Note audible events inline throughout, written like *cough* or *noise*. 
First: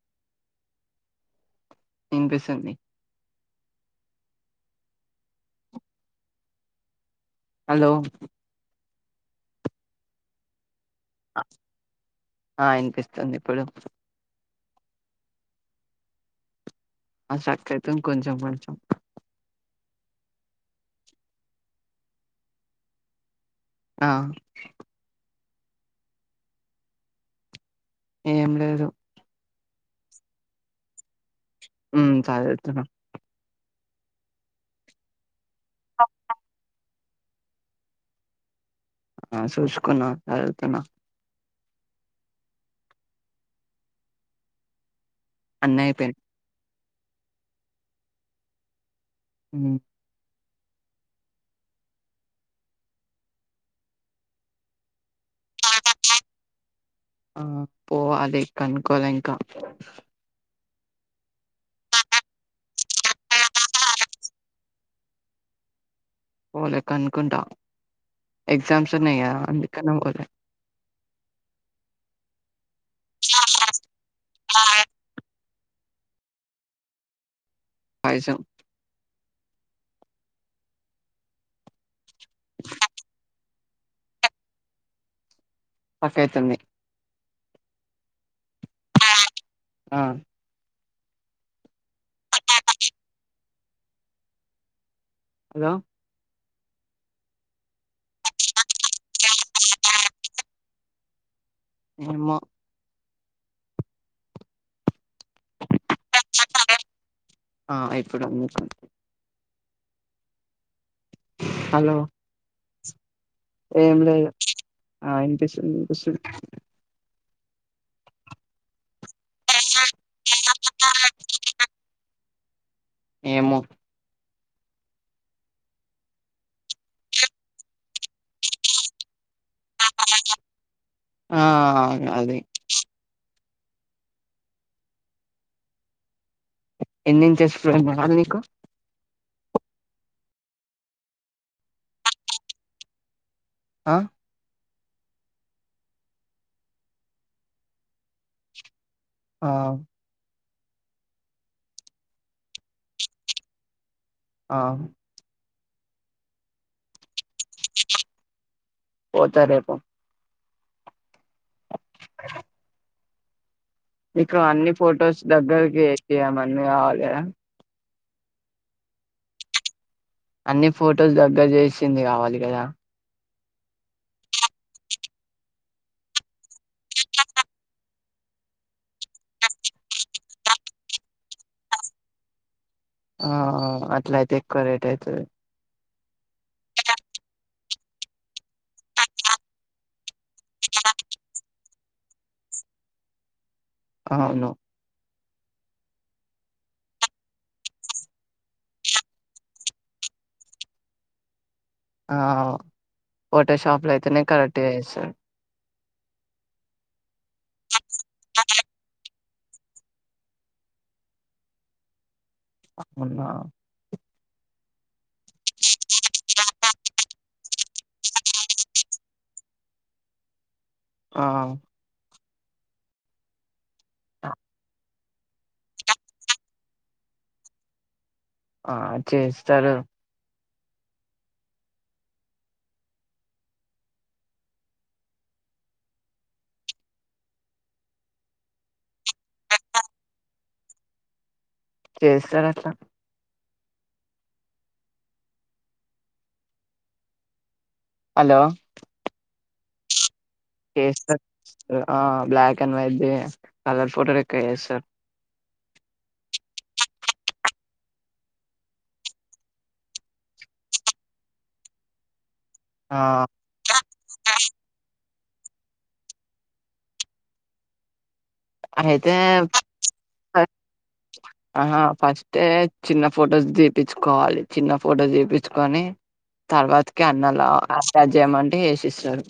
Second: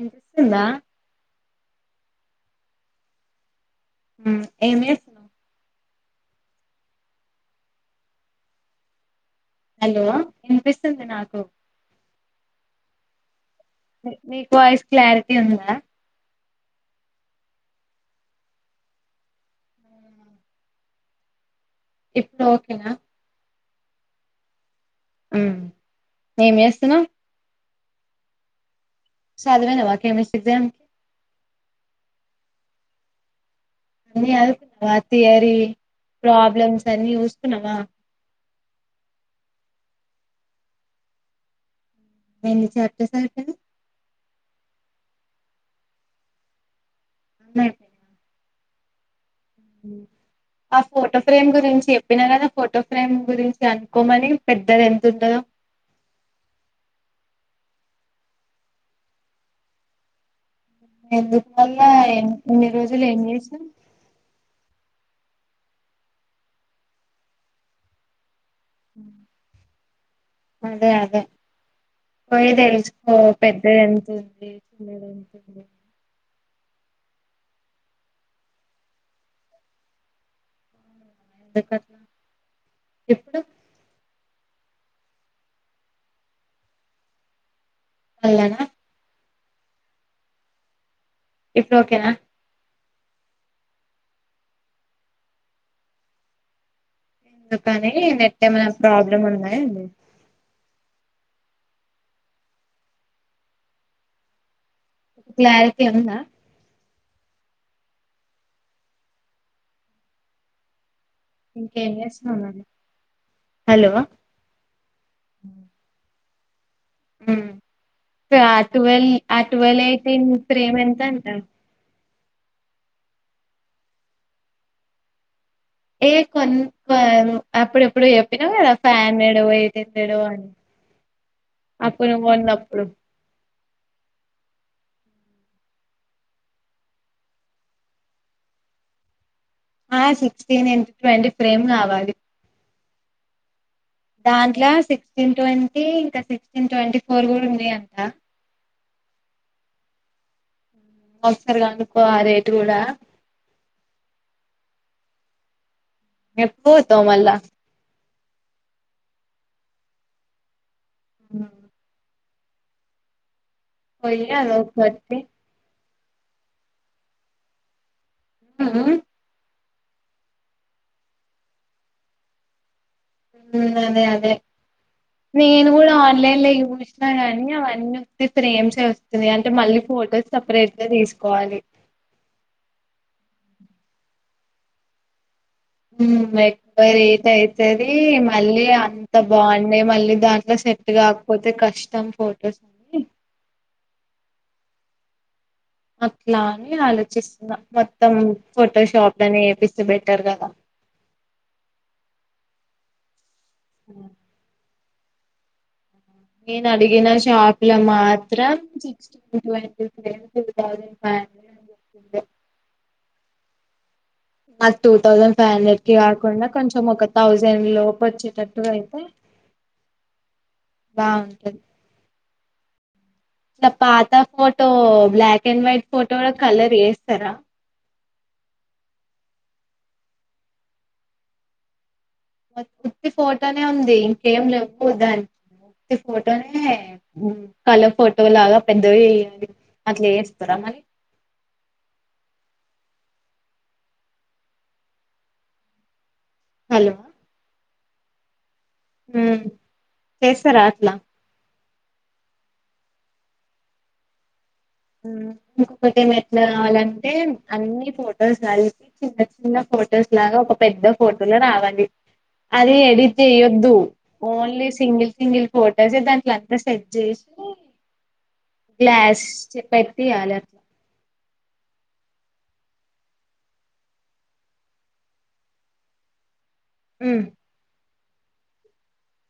ఇంట్ ఉందా విన్ పిస్తుంది ఏమి చేస్ హలో హలో వినిపిస్తుంది నాకు పిస్తుంది ఇప్పుడు మీకు వాయిస్ క్లారిటీ ఉందా ఆ స్ట్రాక్ ఐతుంది కొంచెం కొంచెం ఇప్పుడు ఓకేనా ఆ హ్మ్ ఏం చేస్తున్నావు ఏం లేదు సదివినవ కెమిస్ట్ ఎగ్జామ్ ఉ సదువుతున అన్ని సదుకున్నావా థియరీ, ప్రాబ్లమ్స్, అన్ని చూసుకున్నావా. ఆ చూసుకున్నా చదుతున్నా ఎన్ని చాప్టర్స్ అయిపోనియి అన్నీ అయిపోయినాయి. మే హమ్ ఆ ఫోటో ఫ్రేమ్ గురించి చెప్పిన కదా, ఆ ఫోటో ఫ్రేమ్ గురించి కనుక్కోమని పెద్దది ఎంతతుంటదో. *unintelligible* ఆ పోవాలి అదే కనుకోలే ఇంకా ఎందుకల్ల, ఎ ఇన్ని రోజులు ఏం చేసినావు? పోలేె కనుకుంటా. ఎగ్జామ్స్ ఉన్నాయిగా అందుకని అదే అదే పోయి తెలుసుకో పెద్దది ఎంతుంటుంది. పైసల్ ఎందుకట్లా? ఎప్పుడు? పక్కైతుంది. అలనా మ్ ఇప్పుడు ఓకేనా. పట్టకా *unintelligible* హలో! ఎందుకని నెట్ ఏమైనా ప్రాబ్లమ్ ఉందా ఏంది? ఎమో క్లారిటీ ఉందా? ఆ ఇప్పుడు ఉంది. ఇంకేం హలో చేస్తున్నారండి. ఏం లేదు ఆ వినిపిస్తుంది. వినిపిస్తుంది. ఉమ్, ట్వళ్ ట్వళ్ అయితే ప్రేమ్ ఎంత అంట. ఏమో ఏ కొన్ని అప్పుడు ఎప్పుడు చెప్పినావు. ఫ్యాన్ ఏమి చేశాడో అని ఆ అప్పుడు అది బావుంది అప్పుడు. ఎన్ని ఇంచెస్ కావాలి నీకు. ఆ సిక్స్టీన్ ఇంటూ ట్వంటీ ఫ్రేమ్ కావాలి. ఆ దాంట్లో సిక్స్టీన్ ట్వంటీ ఇంకా సిక్స్టీన్ ట్వంటీ ఫోర్ కూడా ఉన్నాయి అంట. ఆ ఒకసారిగనుకో ఆ రేటు కూడా ఆ ఎప్పుడు పోతావు మల్లా పోతా రేపు. అ *inaudible* పోయి ఇంకా అన్ని అదొకటి ఫొటోస్ దగ్గరకి చేసిందేమన్నా కావాల గదా మ్ అన్ని ఫొటోస్ దగ్గర చేసింది కావాలి కదా. ఉ అదే అదే నేను కూడా ఆన్లైన్ లో చూసినా గానీ అవన్నీ ఒట్టి ప్రేమ్స్ వస్తున్నాయి అంటే మళ్ళీ ఫోటోస్ సపరేట్ గా తీసుకోవాలి ఆ అట్ల అయితే ఎక్కువ రేట్ అవుతాది. ఉమ్, ఎక్కువ రేట్ మళ్ళీ అంత బాగుండె మళ్ళీ దాంట్లో సెట్గా కాకపోతే కష్టం. ఇస్తాం ఫోటోస్ అని అవును అట్లా అని ఆలోచిస్తున్నా మొత్తం ఫోటోషాప్ లోనే చేపిస్తే బెటర్ కదా *unintelligible* ఆ ఫోటో షాప్ లో అయితేనే కరెక్ట్ గా చేస్తారు నేను అడిగిన షాప్ లో మాత్రం *unintelligible* మొన్నా నాకు టూ థౌజండ్ ఫైవ్ హండ్రెడ్ కి కాకుండా కొంచెం ఒక థౌజండ్ లోపు వచ్చేటట్టుగా అయితే ఆ బాగుంటది నా పాత photo black and white photo లో కలర్ ఏస్తారా ఆ చేస్తారు వట్టి ఫోటోనే ఉంది. ఇంకేం లేవు దానికి *unintelligible* ఫోటోనే కాలర్ ఫోటో లాగా పద్ద ఏ అట్ల చేస్తారా మరి చేస్తారు అట్ల హలో హలో హ్ చేస్తరా అట్లా చేస్తారు ఆ బ్లాక్ అండ్ వైట్ ది కలర్ ఫోటోలు లేక్క చేసు హ్ ఇంకొకటి ఏమే ఎట్లా కావాలంటే అన్ని ఫొటోస్ కలిపి చిన్న చిన్న ఫొటోస్ లాగా ఒక పెద్ద ఫోటో లో రావాలి. అది ఆ ఎడిట్ చేయొద్దు ఓన్లీ సింగిల్ సింగిల్ ఫొటోసే దాంట్ల అంతా సెట్ చేసి అయితే గ్లాస్ చె పెట్టియాల ఆహా ఫస్టే చిన్న ఫొటోస్ తిపించ్చుకోవాలి చిన్న ఫొటోస్ దిపించ్చు కొని తర్వాతకి హ్మ్ అన్నలా అటాచ్ చేయమంటే చేసిస్తారు.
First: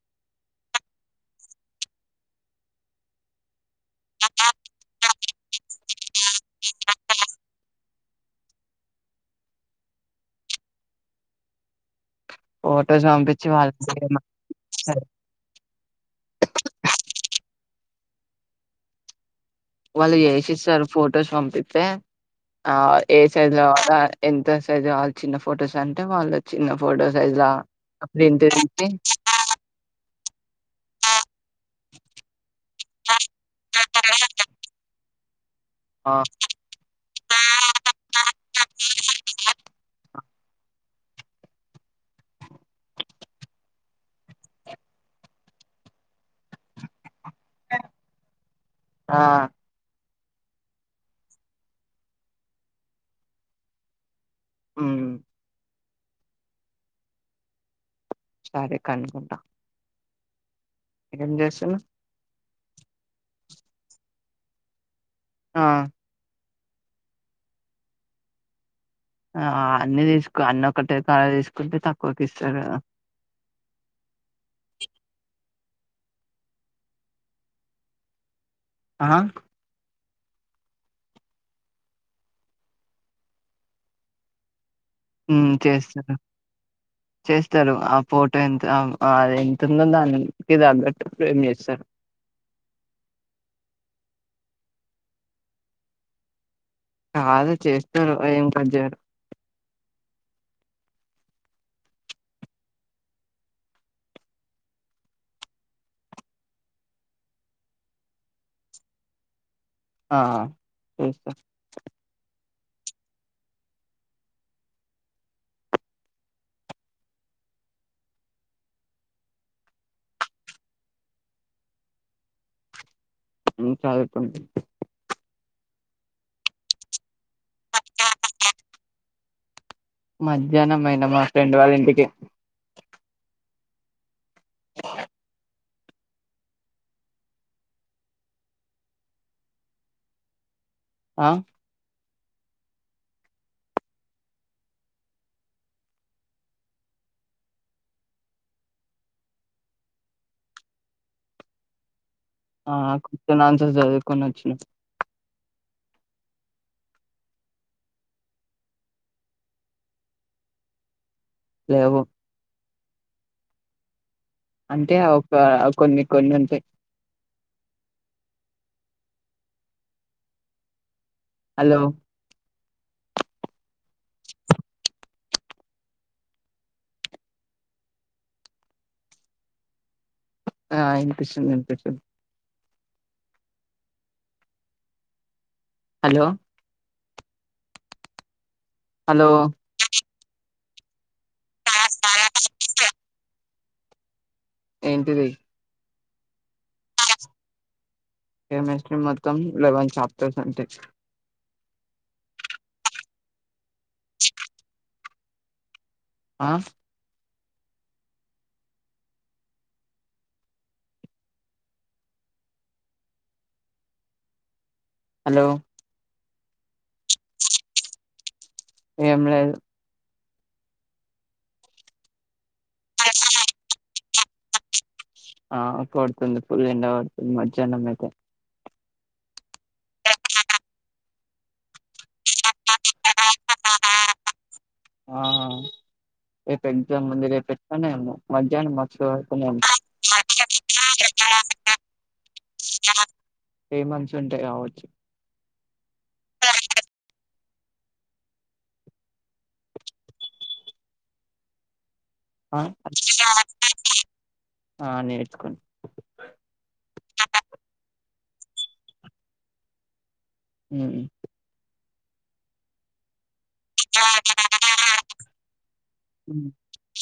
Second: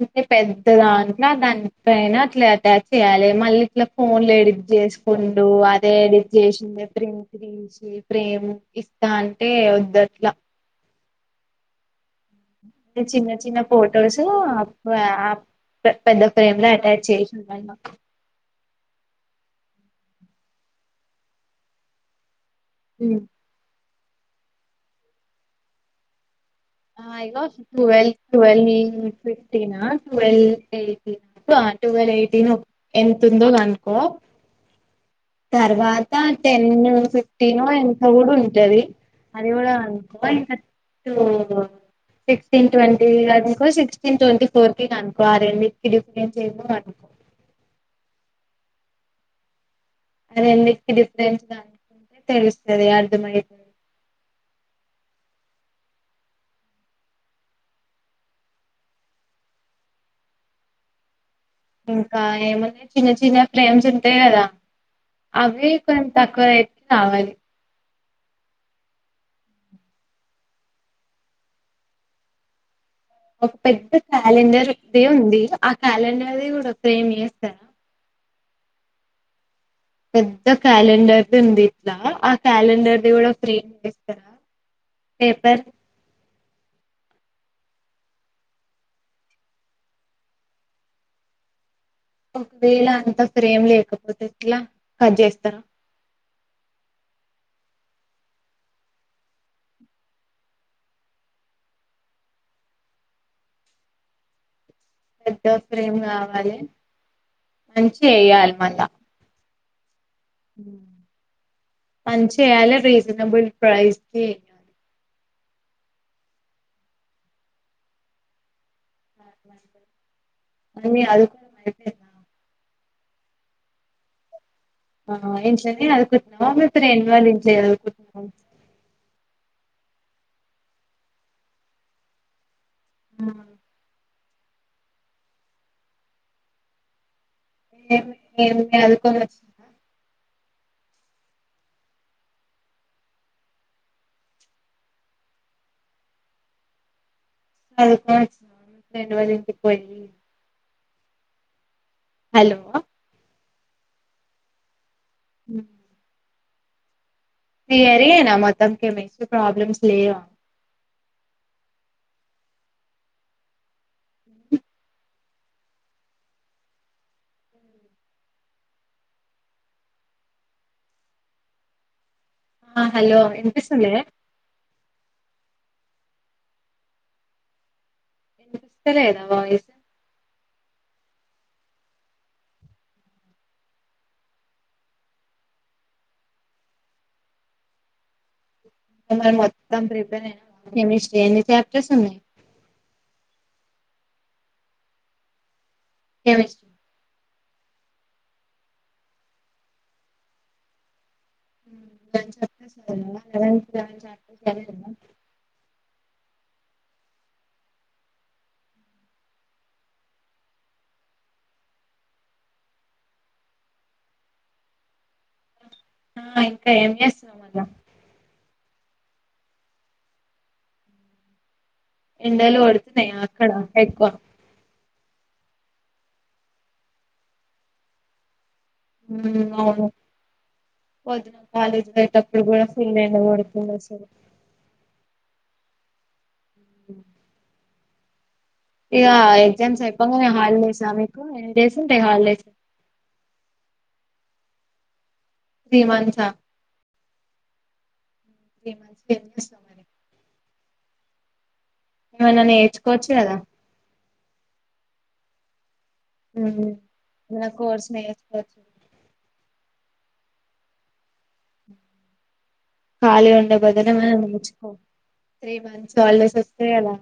అంటే పెద్దదాంట్ల దానిపైన అట్లా ఆటాచ్ చెయాలి. మళ్ళీ ఇట్లా ఫోన్లు ఎడిట్ చేసుకుండు అదే ఎడిట్ చేసిండు. ప్రింట్ రీల్స్ చేపి ప్రేమ్ ఇస్తా అంటే వద్దట్లా ఫొటోస్ చిన్న పంపించి చిన్న వాళ్ళ ఫోటోస్ ఆఫ్ ఆప్ పే పెద్ద ఫ్రేమ్ ల అటాచ్ చేసిర్రూ అయినా వాళ్ళు చేసిస్తారు. ఫొటోస్ పంపిస్తే ఆ ఏ సైజ్ లో కావాలో ఆ సైజ్ ఎంత సైజ్ కావలె చిన్న ఫొటోస్ అంటే వాళ్ళు చిన్న ఫోటో ఆ సైజ్ ఇగొ లా ట్వల్వ్ ప్రింట్ ట్వల్వ్ తీసి ఫిఫ్టన్ ట్వల్ ఎయిటిన్ ఆ ట్వెల్వ్ ఎయిటీన్ ఎంత ఉందో కనుకో తర్వాత ఆ టెన్ ఫిఫ్టీన్ ఎంతో కూడా ఉంటది. అది కూడా ఓ ఇంకా టూ సిక్స్టీన్ ట్వంటీ అనుకో సిక్స్టీన్ ట్వంటీ ఫోర్ కి కనుకో ఆ రెండికిి డిఫంరెంట్ ఏందో కనుకో ఆ అది ఎన్నికి డిఫరెన్స్ అనుకుంటే తెలుస్తది అర్థంమైతది. హ్ సరే కనుకుంట ఇంకా ఏమున్నయి. చిన్న చిన్న ప్రేమ్స్ ఉంటాయి. కదా ఆ అవి కొంత తక్కువయితే కావాలి. ఆ అన్ని తీసుకో అన్ని ఒకటే కాడ తీసుకుంటే తక్కువకి ఇస్తారు. ఒక పెద్ద క్యాలెండర్ దే ఉంది. ఆ క్యాలెండర్ది కూడా ఫ్రేమ్ చేస్తారా ఆ పెద్ద క్యాలెండర్ది ఉంది. ఇట్లా ఆ క్యాలెండర్ది కూడా ఫ్రేమ్ చేస్తారా ఉ పేపర్ చేస్తారు చేస్తారు. ఆ ఫోటో ఎంత అది ఎంత ఉందో దానికి తగ్గట్టు ఫ్రేమ్ చేస్తారు. ఒకవేళ అంతా ఫ్రేమ్ లేకపోతే ఎట్లా కట్ చేస్తార కాదు చేస్తారు ఏం కట్ చేయరు పెద్దో ఫ్రేమ్ కావాలే మంచి ఏయ్యాలే మళ్ళా ఆహా తెలుసా చేయాలే రీసనబుల్ ప్రైస్‌కే మని అది కూడా వైటేనా *unintelligible* ఆ ఇంట్లోనే అదువుకుంటున్నావ మీ ఫ్రెండ్ వాళ్ళ ఇంట్లో చదుకుంటున్నావ మధ్యాహ్నం అయినా మా ఫ్రెండ్ వాళ్ళ ఇంటికి హ్మ్ ఏమి ఏం చదువుకోని వచ్చినారా ఆ చదువుకోని వచ్చినావా మీ ఫ్రెండ్ వాళ్ళ ఇంటికి పోయి హలో ఆ కొచ్చన్ ఆన్సర్స్ చదువుకుని వచ్చిన మ్మ్ థియరీయెనా మొత్తం కెమిస్ట్రీ ప్రాబ్లమ్స్ లేవా లేవు అంటే ఒక కొన్ని కొన్ని ఉంటాయి హలో ఆ హలో ఇనిపిస్తుంలే ఇనిపిస్తలేదా వాయిసు ఆ ఇనిపిస్తుంది ఇనిపిస్తుంది హలో హలో ఏమైనా మొత్తం ప్రిపేర్ అయినవా కెమిస్ట్రీ ఎన్ని చాప్టర్స్ ఉన్నాయి ఏంటిది కెమిస్ కెమిస్ట్రీ మొత్తం లెవెన్ చాప్టర్స్ అంటే మ్మ్ లెవెన్ చాప్టర్ చదివినవా *unintelligible* ఆ హలో ఆ ఇంకా ఏం చేస్తున్నావ్ మళ్ళా ఏం లేదు ఎండలు కొడుతున్నాయా అక్కడ ఎక్కువ ఆ కొడుతుంది ఫుల్ ఎండ కొడతుంది మధ్యాహ్నం ఎక్కువ ఉమ్మ్ అవును పొద్దు కాలేజ్ కి పోయేటప్పుడు కూడా ఫుల్ ఎండ కొడుతుంది అసలు ఆ రేపు ఎగ్జామ్ ఉంది రేపు పెట్టానేేమో మధ్యాహ్నం ఇగ వచ్చేదాకనే ఉంది ఎగ్జామ్స్ అయిపోంగానే హాలిడేసా మీకు ఎన్ని డేస్ ఉంటాయి హాలిడేస్ ఎ మంత్స్ ఉంటాయి కావచ్చు త్రీ మంత్స్ఆ త్రీ మంత్స్ ఏం చేస్తావ్ మరి ఏమన్నా ఆ నేర్చుకోవచ్చు కదా ఆ నేర్చుకుం ఏమన్నా కోర్స్ *unintelligible* ఉమ్మ్ ఖాళీగా ఉండే బదునమ ఏమన్నా నేర్చుకో త్రీ మంత్స్ హాలిడేస్ ఉమ్ వస్తాయి కదా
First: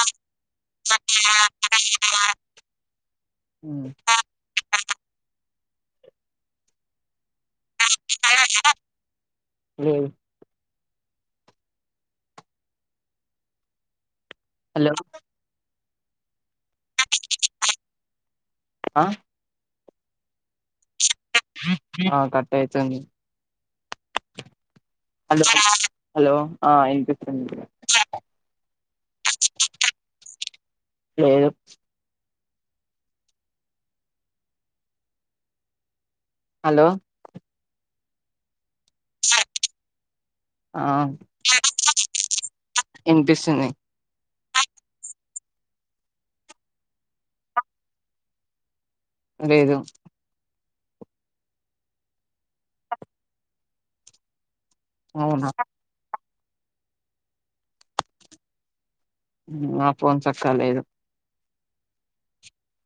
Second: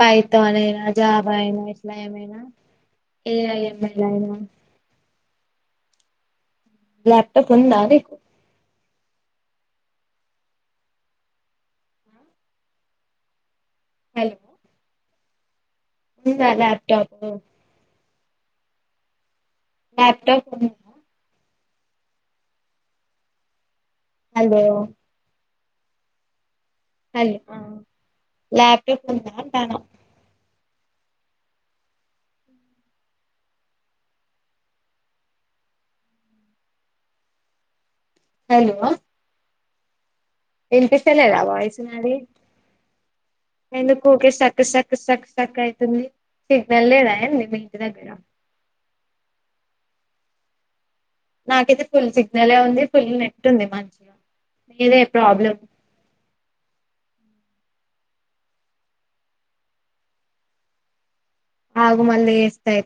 పైథాన్ అయినా జావా అయినా ఇట్ల ఏమైనా ఏఐ ఉమ్. యంయల్ అయినా ల్యాప్ లేదు హలో దాలు ఉందా ల్యాప్టాప్ ఆ ల్యాప్టాప్ ఉన్ ఆ కట్ అయితుంది హలో హలో ఆ ఇనిపితుంది హలో ల్యాప్టాప్ ఉందా అంటాను లేదు హలో హలో ఉన్నాలే ఇనిపిస్తలేదా వాయిస్ నాది వినిపిస్తుంది ఎందుకు ఊకె స్టక్ స్టక్ స్టక్ స్టక్ అయితుంది సిగ్నల్ లేదా ఏంది మీ ఇంటి దగ్గర లేదు నాకైతే ఫుల్ సిగ్నల్ ఉంది ఫుల్ నెట్ ఉంది మం ఇదే అవును ప్రాబ్లమ్ మా ఫోన్ సక్కగా లేదు ఆగు మళ్ళీ ఏస్తాయి